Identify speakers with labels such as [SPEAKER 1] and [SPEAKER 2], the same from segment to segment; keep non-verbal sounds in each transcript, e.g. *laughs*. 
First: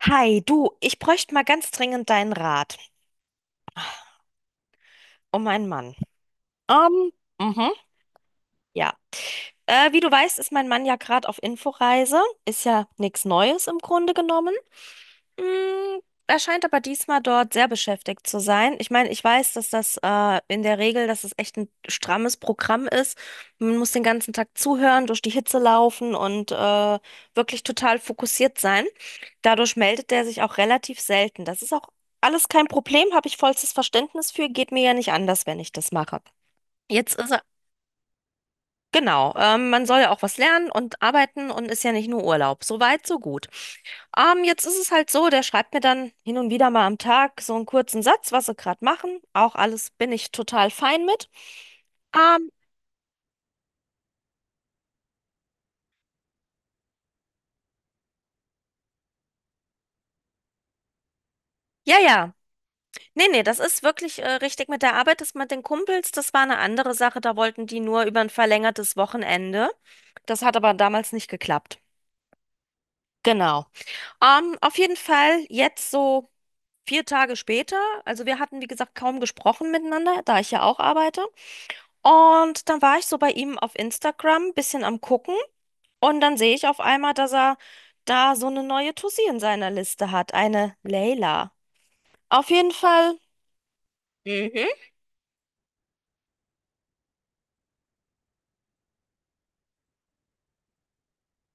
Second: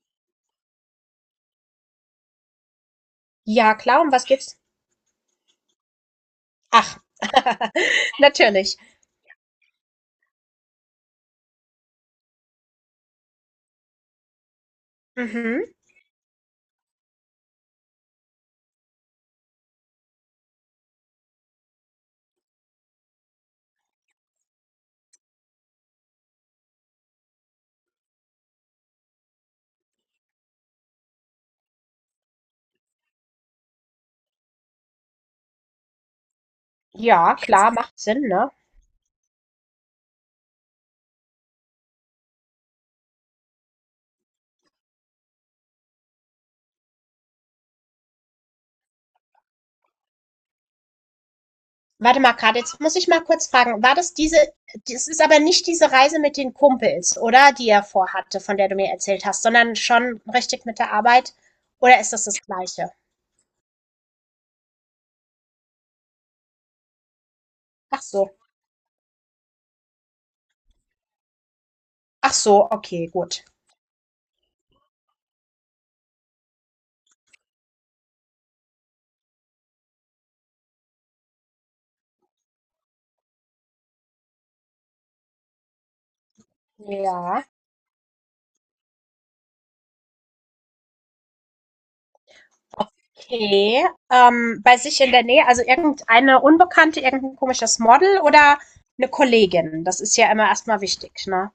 [SPEAKER 1] Hi, du, ich bräuchte mal ganz dringend deinen Rat
[SPEAKER 2] Ja, klar, um was geht's?
[SPEAKER 1] um meinen Mann.
[SPEAKER 2] Ach,
[SPEAKER 1] Ähm, mhm,
[SPEAKER 2] *laughs* natürlich.
[SPEAKER 1] ja. Wie du weißt, ist mein Mann ja gerade auf Inforeise. Ist ja nichts Neues im Grunde genommen.
[SPEAKER 2] Mhm.
[SPEAKER 1] Mm, Er scheint aber diesmal dort sehr beschäftigt zu sein. Ich meine, ich weiß, dass das in der Regel, dass es echt ein strammes Programm ist. Man muss den ganzen Tag zuhören, durch die Hitze laufen und wirklich total fokussiert sein. Dadurch meldet er sich auch relativ selten. Das ist auch alles kein Problem, habe ich vollstes Verständnis für. Geht mir ja nicht anders, wenn ich das mache. Jetzt ist
[SPEAKER 2] Ja,
[SPEAKER 1] er
[SPEAKER 2] klar, macht Sinn, ne?
[SPEAKER 1] Genau, man soll ja auch was lernen und arbeiten und ist ja nicht nur Urlaub. So weit, so gut. Jetzt ist es halt so, der schreibt mir dann hin und wieder mal am Tag so einen kurzen Satz, was sie gerade machen. Auch alles bin ich total fein mit.
[SPEAKER 2] Warte mal
[SPEAKER 1] Ähm,
[SPEAKER 2] gerade jetzt muss ich mal kurz fragen, war das diese, das ist aber nicht diese Reise mit den Kumpels, oder? Die er vorhatte, von der du mir erzählt hast, sondern schon richtig mit der Arbeit?
[SPEAKER 1] ja,
[SPEAKER 2] Oder ist das
[SPEAKER 1] ja.
[SPEAKER 2] das Gleiche?
[SPEAKER 1] Nee, nee, das ist wirklich richtig mit der Arbeit. Das mit den Kumpels, das war eine andere Sache. Da wollten die
[SPEAKER 2] Ach
[SPEAKER 1] nur über ein
[SPEAKER 2] so.
[SPEAKER 1] verlängertes Wochenende. Das hat aber damals nicht geklappt.
[SPEAKER 2] Ach so, okay, gut.
[SPEAKER 1] Genau. Auf jeden Fall jetzt so. 4 Tage später, also wir hatten, wie gesagt, kaum gesprochen miteinander, da ich ja auch arbeite. Und dann war ich so bei ihm auf Instagram, bisschen am Gucken. Und dann sehe ich auf einmal, dass
[SPEAKER 2] Ja.
[SPEAKER 1] er da so eine neue Tussi in seiner Liste hat, eine Leila. Auf jeden Fall,
[SPEAKER 2] Okay.
[SPEAKER 1] mhm.
[SPEAKER 2] Bei sich in der Nähe, also irgendeine Unbekannte, irgendein komisches Model oder eine Kollegin? Das ist ja immer erstmal wichtig, ne?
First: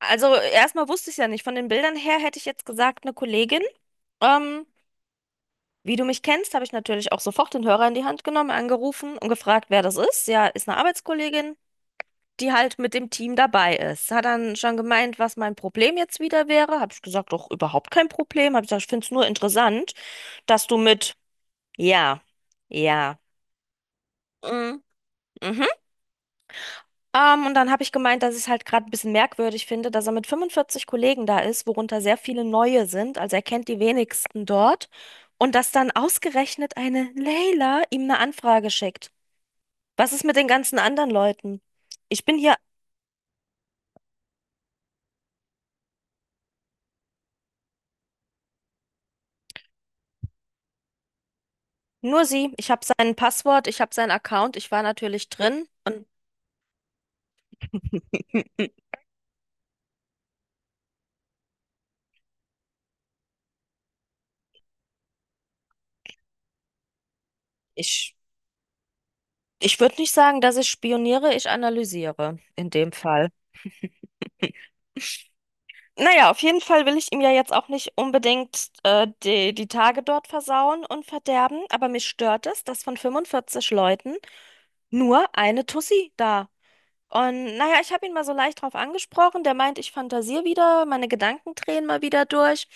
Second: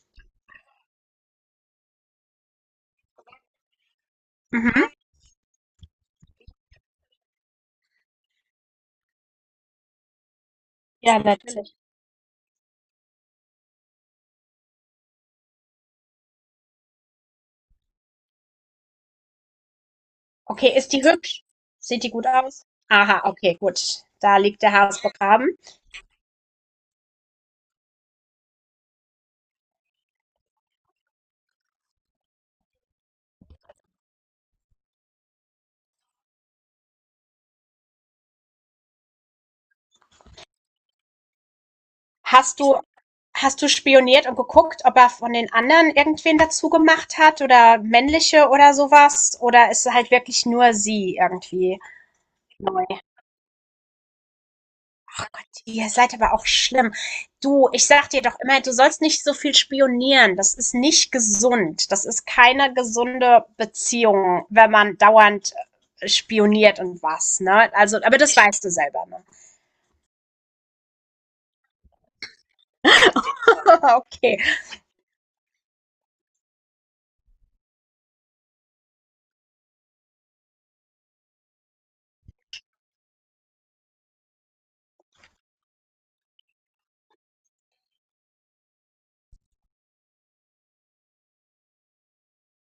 [SPEAKER 1] Also erstmal wusste ich es ja nicht. Von den Bildern her hätte ich jetzt gesagt, eine Kollegin. Ähm,
[SPEAKER 2] Mhm.
[SPEAKER 1] Wie du mich kennst, habe ich natürlich auch sofort den Hörer in die Hand genommen, angerufen und gefragt, wer das ist. Ja, ist eine
[SPEAKER 2] Ja,
[SPEAKER 1] Arbeitskollegin,
[SPEAKER 2] natürlich.
[SPEAKER 1] die halt mit dem Team dabei ist. Hat dann schon gemeint, was mein Problem jetzt wieder wäre. Habe ich gesagt, doch überhaupt kein Problem. Habe ich gesagt, ich finde es nur interessant, dass
[SPEAKER 2] Okay,
[SPEAKER 1] du
[SPEAKER 2] ist die
[SPEAKER 1] mit
[SPEAKER 2] hübsch? Sieht die
[SPEAKER 1] ja,
[SPEAKER 2] gut aus?
[SPEAKER 1] ja,
[SPEAKER 2] Aha, okay, gut. Da liegt der
[SPEAKER 1] mm,
[SPEAKER 2] Hase begraben.
[SPEAKER 1] mhm. Und dann habe ich gemeint, dass ich es halt gerade ein bisschen merkwürdig finde, dass er mit 45 Kollegen da ist, worunter sehr viele neue sind. Also er kennt die wenigsten dort. Und dass dann ausgerechnet eine Leila ihm eine Anfrage schickt. Was ist mit den ganzen anderen Leuten? Ich bin hier
[SPEAKER 2] Hast du, hast du spioniert und geguckt, ob er von den anderen irgendwen dazu gemacht hat oder männliche oder sowas? Oder ist halt wirklich nur sie irgendwie
[SPEAKER 1] Nur sie. Ich habe
[SPEAKER 2] neu?
[SPEAKER 1] sein Passwort, ich habe seinen Account, ich war
[SPEAKER 2] Ach
[SPEAKER 1] natürlich
[SPEAKER 2] Gott,
[SPEAKER 1] drin
[SPEAKER 2] ihr
[SPEAKER 1] und
[SPEAKER 2] seid aber auch schlimm. Du, ich sag dir doch immer, du
[SPEAKER 1] *laughs*
[SPEAKER 2] sollst nicht so viel spionieren. Das ist nicht gesund. Das ist keine gesunde Beziehung, wenn man dauernd spioniert und was, ne? Also,
[SPEAKER 1] ich,
[SPEAKER 2] aber das weißt du selber, ne?
[SPEAKER 1] ich würde nicht sagen, dass ich spioniere, ich analysiere in dem Fall.
[SPEAKER 2] *laughs* Okay.
[SPEAKER 1] *laughs* Naja, auf jeden Fall will ich ihm ja jetzt auch nicht unbedingt die Tage dort versauen und verderben, aber mich stört es, dass von 45 Leuten nur eine Tussi da Und naja, ich habe ihn mal so leicht drauf angesprochen. Der meint, ich fantasiere wieder, meine Gedanken drehen mal wieder durch.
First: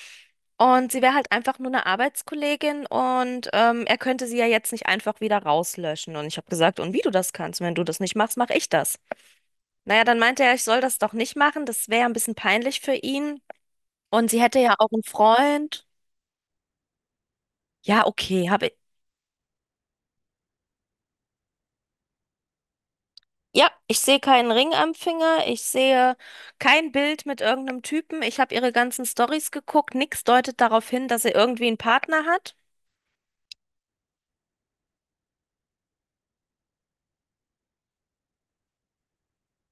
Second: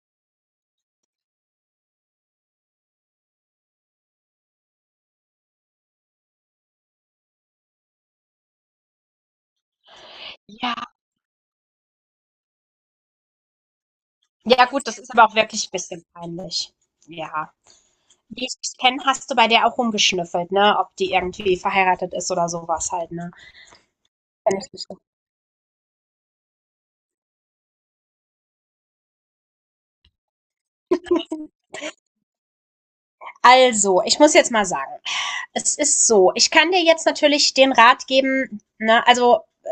[SPEAKER 1] Und sie wäre halt einfach nur eine Arbeitskollegin und er könnte sie ja jetzt nicht einfach wieder rauslöschen. Und ich habe gesagt, und wie du das kannst, wenn du das nicht machst, mache ich das. Naja, dann meinte er, ich
[SPEAKER 2] Ja.
[SPEAKER 1] soll das doch nicht machen. Das wäre ja ein bisschen peinlich für ihn. Und sie hätte
[SPEAKER 2] Ja,
[SPEAKER 1] ja
[SPEAKER 2] gut,
[SPEAKER 1] auch
[SPEAKER 2] das
[SPEAKER 1] einen
[SPEAKER 2] ist aber auch wirklich ein
[SPEAKER 1] Freund.
[SPEAKER 2] bisschen peinlich. Ja.
[SPEAKER 1] Ja,
[SPEAKER 2] Wie
[SPEAKER 1] okay,
[SPEAKER 2] ich
[SPEAKER 1] habe
[SPEAKER 2] dich kenne, hast du bei der auch rumgeschnüffelt, ne? Ob die irgendwie verheiratet ist oder sowas halt, ne?
[SPEAKER 1] Ja, ich sehe keinen
[SPEAKER 2] Wenn
[SPEAKER 1] Ring
[SPEAKER 2] ich
[SPEAKER 1] am
[SPEAKER 2] mich-
[SPEAKER 1] Finger, ich sehe kein Bild mit irgendeinem Typen. Ich habe ihre ganzen Stories geguckt, nichts deutet darauf hin, dass sie irgendwie einen Partner hat.
[SPEAKER 2] Also, ich muss jetzt mal sagen, es ist so. Ich kann dir jetzt natürlich den Rat geben, ne, also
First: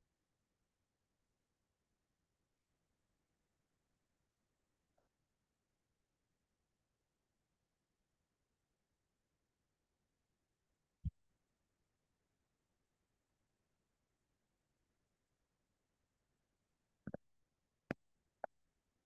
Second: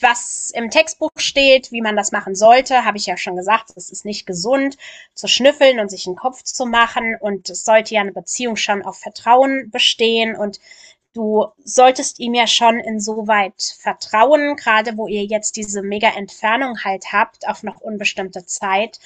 [SPEAKER 2] was im Textbuch steht, wie man das machen sollte, habe ich ja schon gesagt, es ist nicht gesund zu schnüffeln und sich einen Kopf zu machen, und es sollte ja eine Beziehung schon auf Vertrauen bestehen, und du solltest ihm ja schon insoweit vertrauen, gerade wo ihr jetzt diese mega Entfernung halt habt, auf noch unbestimmte Zeit,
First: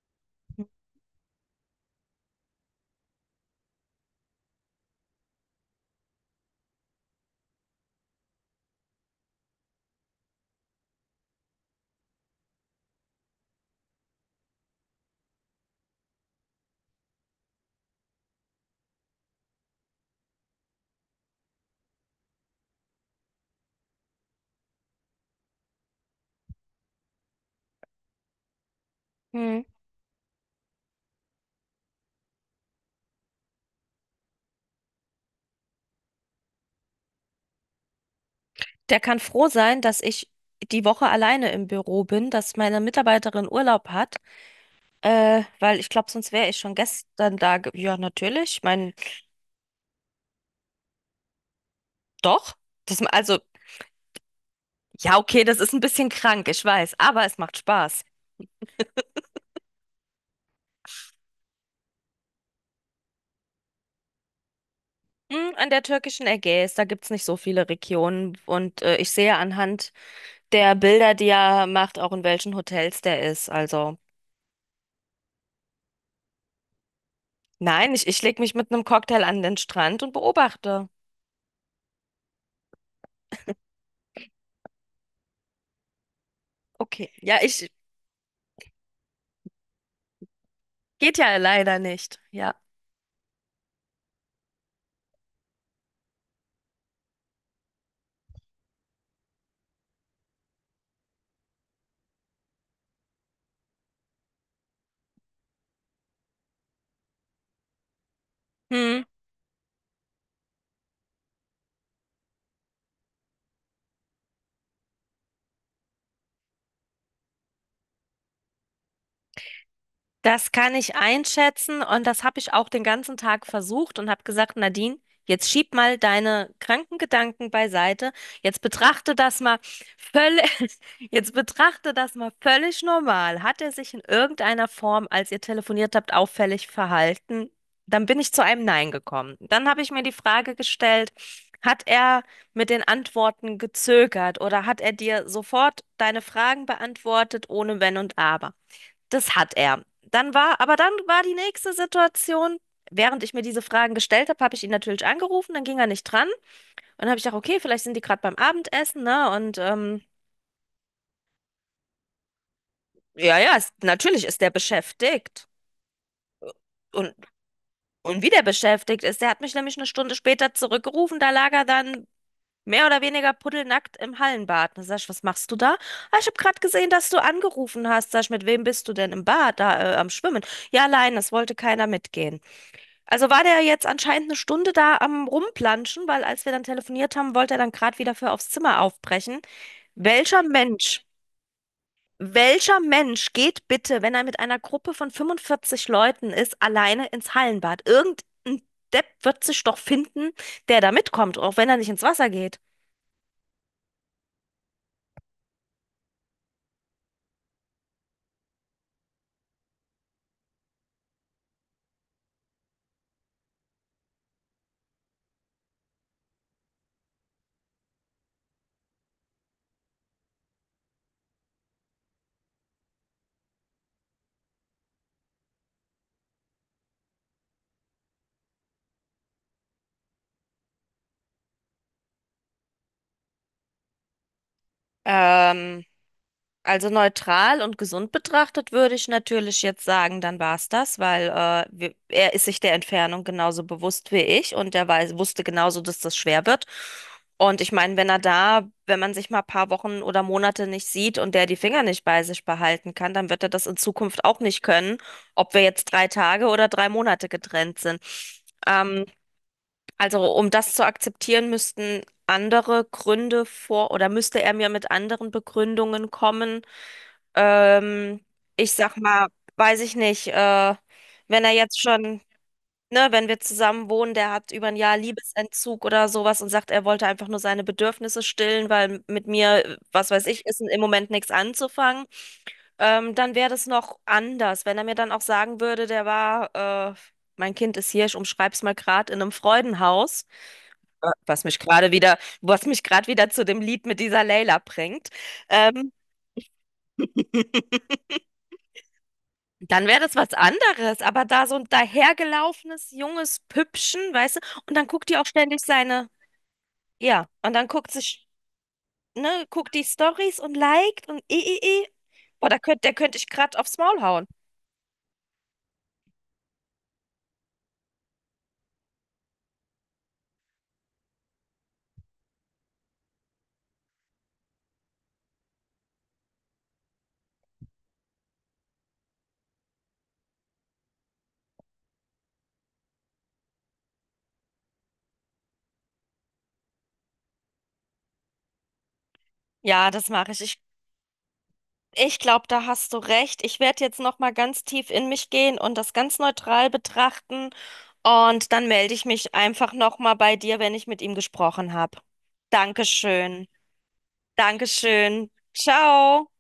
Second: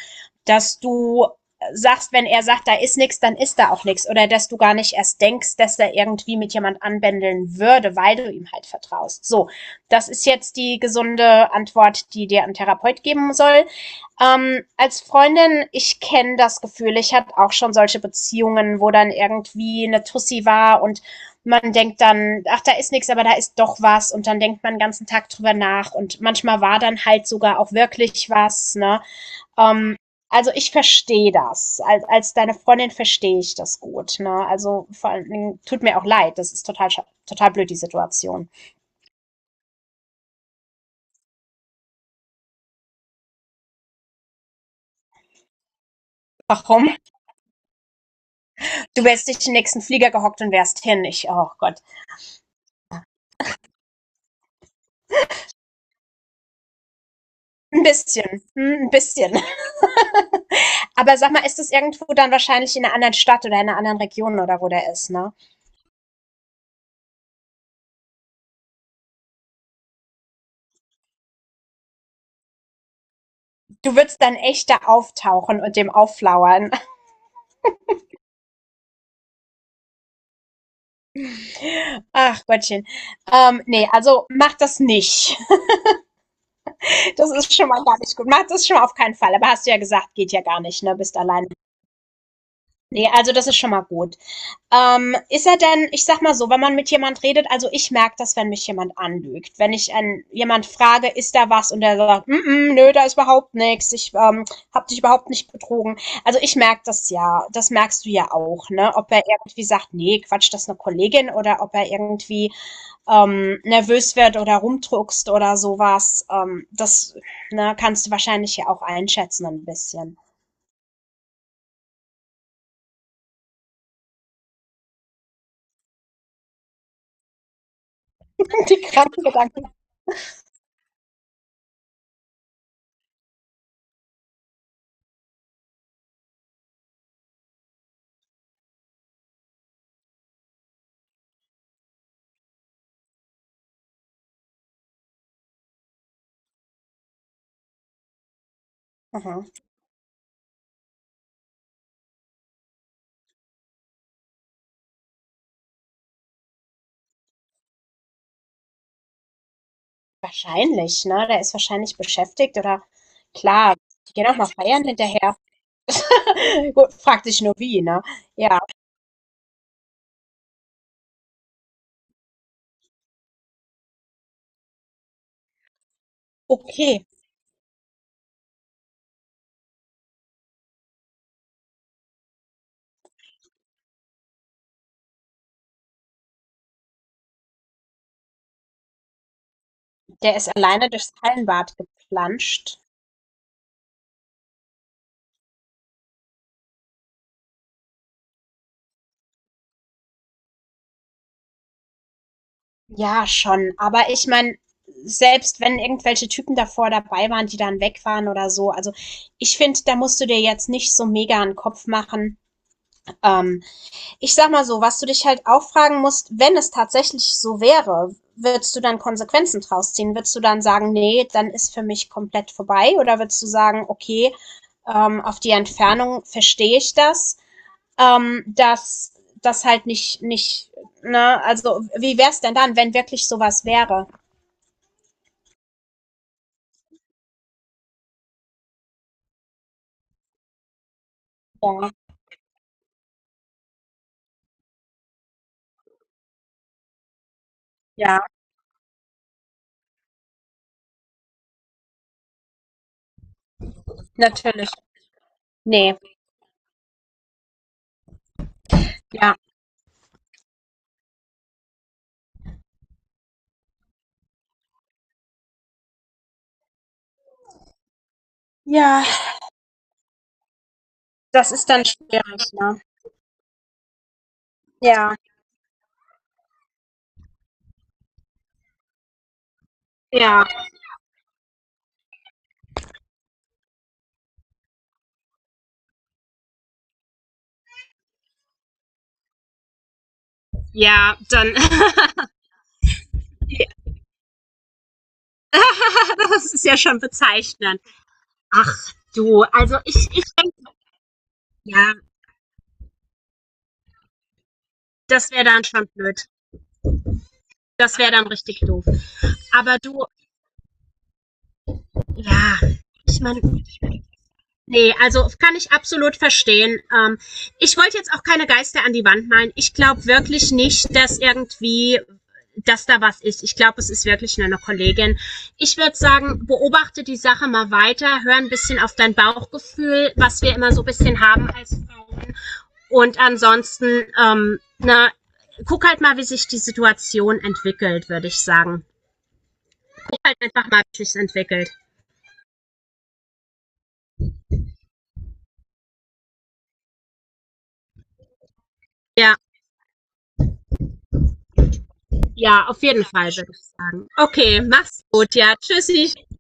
[SPEAKER 2] dass du sagst, wenn er sagt, da ist nichts, dann ist da auch nichts. Oder dass du gar nicht erst denkst, dass er irgendwie mit jemand anbändeln würde, weil du ihm halt vertraust. So, das ist jetzt die gesunde Antwort, die dir ein Therapeut geben soll. Als Freundin, ich kenne das Gefühl, ich hatte auch schon solche Beziehungen, wo dann irgendwie eine Tussi war und man denkt dann, ach, da ist nichts, aber da ist doch was, und dann denkt man den ganzen Tag drüber nach und manchmal war dann halt sogar auch wirklich was, ne?
[SPEAKER 1] Hm.
[SPEAKER 2] Ähm, also ich verstehe das. Als deine Freundin verstehe ich das gut, ne? Also vor allen, tut mir auch leid, das ist total, total blöd, die Situation.
[SPEAKER 1] Der kann froh sein, dass ich die Woche alleine im Büro bin, dass meine Mitarbeiterin Urlaub hat, weil ich glaube, sonst wäre ich schon
[SPEAKER 2] Warum?
[SPEAKER 1] gestern da. Ja, natürlich. Ich meine,
[SPEAKER 2] Du wärst dich im nächsten Flieger gehockt und wärst hin. Ich, oh Gott.
[SPEAKER 1] doch. Das, also, ja, okay, das ist ein bisschen krank, ich weiß, aber es macht
[SPEAKER 2] Ein
[SPEAKER 1] Spaß.
[SPEAKER 2] bisschen. Hm, ein bisschen. Aber sag mal, ist das irgendwo dann wahrscheinlich in einer anderen Stadt oder in einer anderen Region oder wo der ist, ne?
[SPEAKER 1] Hm, an der türkischen Ägäis, da gibt's nicht so viele Regionen und ich sehe anhand der Bilder, die er macht, auch in welchen Hotels der ist. Also,
[SPEAKER 2] Du würdest dann echt da auftauchen und dem aufflauern. *laughs*
[SPEAKER 1] nein, ich lege mich mit einem Cocktail an den Strand und beobachte.
[SPEAKER 2] Ach Gottchen. Nee, also mach das nicht. *laughs*
[SPEAKER 1] Okay,
[SPEAKER 2] Das
[SPEAKER 1] ja,
[SPEAKER 2] ist
[SPEAKER 1] ich
[SPEAKER 2] schon mal gar nicht gut. Mach das schon mal auf keinen Fall. Aber hast du ja gesagt, geht ja gar nicht, ne? Bist
[SPEAKER 1] Geht ja
[SPEAKER 2] alleine.
[SPEAKER 1] leider nicht. Ja.
[SPEAKER 2] Nee, also das ist schon mal gut. Ist er denn, ich sag mal so, wenn man mit jemand redet, also ich merke das, wenn mich jemand anlügt. Wenn ich einen, jemand frage, ist da was und der sagt, mm -mm, nö, da ist überhaupt nichts, ich hab dich überhaupt nicht betrogen. Also ich merke das ja, das merkst du ja auch, ne?
[SPEAKER 1] Hm,
[SPEAKER 2] Ob er irgendwie sagt, nee, Quatsch, das ist eine Kollegin, oder ob er irgendwie nervös wird oder rumdruckst oder sowas. Das ne, kannst du wahrscheinlich ja auch einschätzen ein bisschen.
[SPEAKER 1] das kann ich einschätzen und das habe ich auch den ganzen Tag versucht und habe gesagt, Nadine, jetzt schieb mal deine kranken Gedanken beiseite. Jetzt
[SPEAKER 2] *laughs* Die
[SPEAKER 1] betrachte
[SPEAKER 2] kranken
[SPEAKER 1] das mal
[SPEAKER 2] Gedanken.
[SPEAKER 1] völlig, *laughs* jetzt betrachte das mal völlig normal. Hat er sich in irgendeiner Form, als ihr telefoniert habt, auffällig verhalten? Dann bin ich zu einem Nein gekommen. Dann habe ich mir die Frage gestellt, hat er mit den Antworten gezögert oder hat er dir sofort deine Fragen beantwortet, ohne Wenn und Aber? Das
[SPEAKER 2] Mhm.
[SPEAKER 1] hat er. Aber dann war die nächste Situation, während ich mir diese Fragen gestellt habe, habe ich ihn natürlich angerufen, dann ging er nicht dran. Und dann habe ich gedacht, okay, vielleicht sind die gerade beim Abendessen, ne? Und
[SPEAKER 2] Wahrscheinlich, ne? Der ist wahrscheinlich beschäftigt oder
[SPEAKER 1] ja, ja,
[SPEAKER 2] klar, die
[SPEAKER 1] natürlich
[SPEAKER 2] gehen auch
[SPEAKER 1] ist
[SPEAKER 2] mal
[SPEAKER 1] der
[SPEAKER 2] feiern hinterher.
[SPEAKER 1] beschäftigt.
[SPEAKER 2] *laughs* Gut,
[SPEAKER 1] Und,
[SPEAKER 2] fragt sich nur wie, ne?
[SPEAKER 1] und wie der
[SPEAKER 2] Ja,
[SPEAKER 1] beschäftigt ist, der hat mich nämlich eine Stunde später zurückgerufen, da lag er dann mehr oder weniger pudelnackt im Hallenbad. Da sag ich, was machst du da? Ah, ich habe gerade gesehen,
[SPEAKER 2] okay.
[SPEAKER 1] dass du angerufen hast. Sag ich, mit wem bist du denn im Bad, da am Schwimmen? Ja, allein, das wollte keiner mitgehen. Also war der jetzt anscheinend eine Stunde da am Rumplanschen, weil als wir dann telefoniert haben, wollte er dann gerade wieder für aufs Zimmer aufbrechen.
[SPEAKER 2] Der
[SPEAKER 1] Welcher
[SPEAKER 2] ist alleine
[SPEAKER 1] Mensch,
[SPEAKER 2] durchs Hallenbad geplanscht.
[SPEAKER 1] welcher Mensch geht bitte, wenn er mit einer Gruppe von 45 Leuten ist, alleine ins Hallenbad? Irgendein Depp wird sich doch finden, der da mitkommt, auch wenn er nicht ins Wasser geht.
[SPEAKER 2] Ja, schon. Aber ich meine, selbst wenn irgendwelche Typen davor dabei waren, die dann weg waren oder so, also ich finde, da musst du dir jetzt nicht so mega einen Kopf machen. Ähm, Ich sag mal so, was du dich halt auch fragen musst, wenn es tatsächlich so wäre, würdest du dann Konsequenzen draus ziehen? Würdest du dann sagen, nee, dann ist für mich komplett vorbei? Oder würdest du sagen, okay, auf die Entfernung verstehe ich das, dass das halt nicht, ne, also wie wär's denn dann, wenn wirklich sowas wäre?
[SPEAKER 1] Ähm. Also neutral und gesund betrachtet würde ich natürlich jetzt sagen, dann war es das, weil
[SPEAKER 2] Ja,
[SPEAKER 1] er ist sich der Entfernung genauso bewusst wie ich und er wusste genauso, dass das schwer wird. Und ich meine, wenn er
[SPEAKER 2] ja
[SPEAKER 1] da, wenn man sich mal ein paar Wochen oder Monate nicht sieht und der die Finger nicht bei sich behalten kann, dann wird er das in Zukunft auch nicht
[SPEAKER 2] natürlich.
[SPEAKER 1] können, ob wir jetzt
[SPEAKER 2] Nee,
[SPEAKER 1] 3 Tage oder 3 Monate getrennt sind. Ähm,
[SPEAKER 2] ja.
[SPEAKER 1] also um das zu akzeptieren, müssten andere Gründe vor oder müsste er mir mit anderen Begründungen kommen, ähm, ich sag
[SPEAKER 2] Ja,
[SPEAKER 1] mal, weiß ich nicht, wenn er
[SPEAKER 2] das ist
[SPEAKER 1] jetzt
[SPEAKER 2] dann
[SPEAKER 1] schon,
[SPEAKER 2] schwierig, ne?
[SPEAKER 1] ne, wenn wir zusammen wohnen, der hat über ein Jahr
[SPEAKER 2] Ja.
[SPEAKER 1] Liebesentzug oder sowas und sagt, er wollte einfach nur seine Bedürfnisse stillen, weil mit mir, was weiß
[SPEAKER 2] Ja,
[SPEAKER 1] ich, ist im Moment nichts anzufangen, dann wäre das noch anders. Wenn er mir dann auch sagen würde, der war, mein Kind ist hier, ich umschreib's mal gerade in einem Freudenhaus,
[SPEAKER 2] ja,
[SPEAKER 1] was
[SPEAKER 2] dann,
[SPEAKER 1] mich gerade
[SPEAKER 2] *laughs*
[SPEAKER 1] wieder, was mich gerade wieder zu dem
[SPEAKER 2] ja,
[SPEAKER 1] Lied mit dieser Layla bringt. Ähm,
[SPEAKER 2] das ist ja schon bezeichnend.
[SPEAKER 1] *laughs*
[SPEAKER 2] Ach du,
[SPEAKER 1] Dann wäre das
[SPEAKER 2] ich
[SPEAKER 1] was
[SPEAKER 2] denke,
[SPEAKER 1] anderes, aber da so ein
[SPEAKER 2] ja,
[SPEAKER 1] dahergelaufenes junges Püppchen, weißt du, und dann guckt die auch
[SPEAKER 2] das wäre
[SPEAKER 1] ständig
[SPEAKER 2] dann schon
[SPEAKER 1] seine,
[SPEAKER 2] blöd.
[SPEAKER 1] ja, und dann guckt
[SPEAKER 2] Das wäre
[SPEAKER 1] sich,
[SPEAKER 2] dann richtig doof.
[SPEAKER 1] ne, guckt
[SPEAKER 2] Aber
[SPEAKER 1] die
[SPEAKER 2] du,
[SPEAKER 1] Stories und liked und Boah,
[SPEAKER 2] ja,
[SPEAKER 1] der könnte
[SPEAKER 2] ich
[SPEAKER 1] ich
[SPEAKER 2] meine,
[SPEAKER 1] gerade aufs Maul hauen.
[SPEAKER 2] nee, also kann ich absolut verstehen. Ich wollte jetzt auch keine Geister an die Wand malen. Ich glaube wirklich nicht, dass da was ist. Ich glaube, es ist wirklich nur eine Kollegin. Ich würde sagen, beobachte die Sache mal weiter, hör ein bisschen auf dein Bauchgefühl, was wir immer so ein bisschen haben als Frauen. Und ansonsten, guck halt mal, wie sich die Situation entwickelt, würde ich sagen.
[SPEAKER 1] Ja, das
[SPEAKER 2] Guck
[SPEAKER 1] mache
[SPEAKER 2] halt
[SPEAKER 1] ich. Ich,
[SPEAKER 2] einfach mal, wie sich's entwickelt.
[SPEAKER 1] ich glaube, da hast du recht. Ich werde jetzt noch mal ganz tief in mich gehen und das ganz neutral betrachten und dann melde ich mich
[SPEAKER 2] Ja,
[SPEAKER 1] einfach noch mal bei dir, wenn ich mit ihm gesprochen habe.
[SPEAKER 2] ja, auf jeden Fall,
[SPEAKER 1] Dankeschön.
[SPEAKER 2] würde ich sagen. Okay, mach's
[SPEAKER 1] Dankeschön.
[SPEAKER 2] gut, ja. Tschüssi.
[SPEAKER 1] Ciao.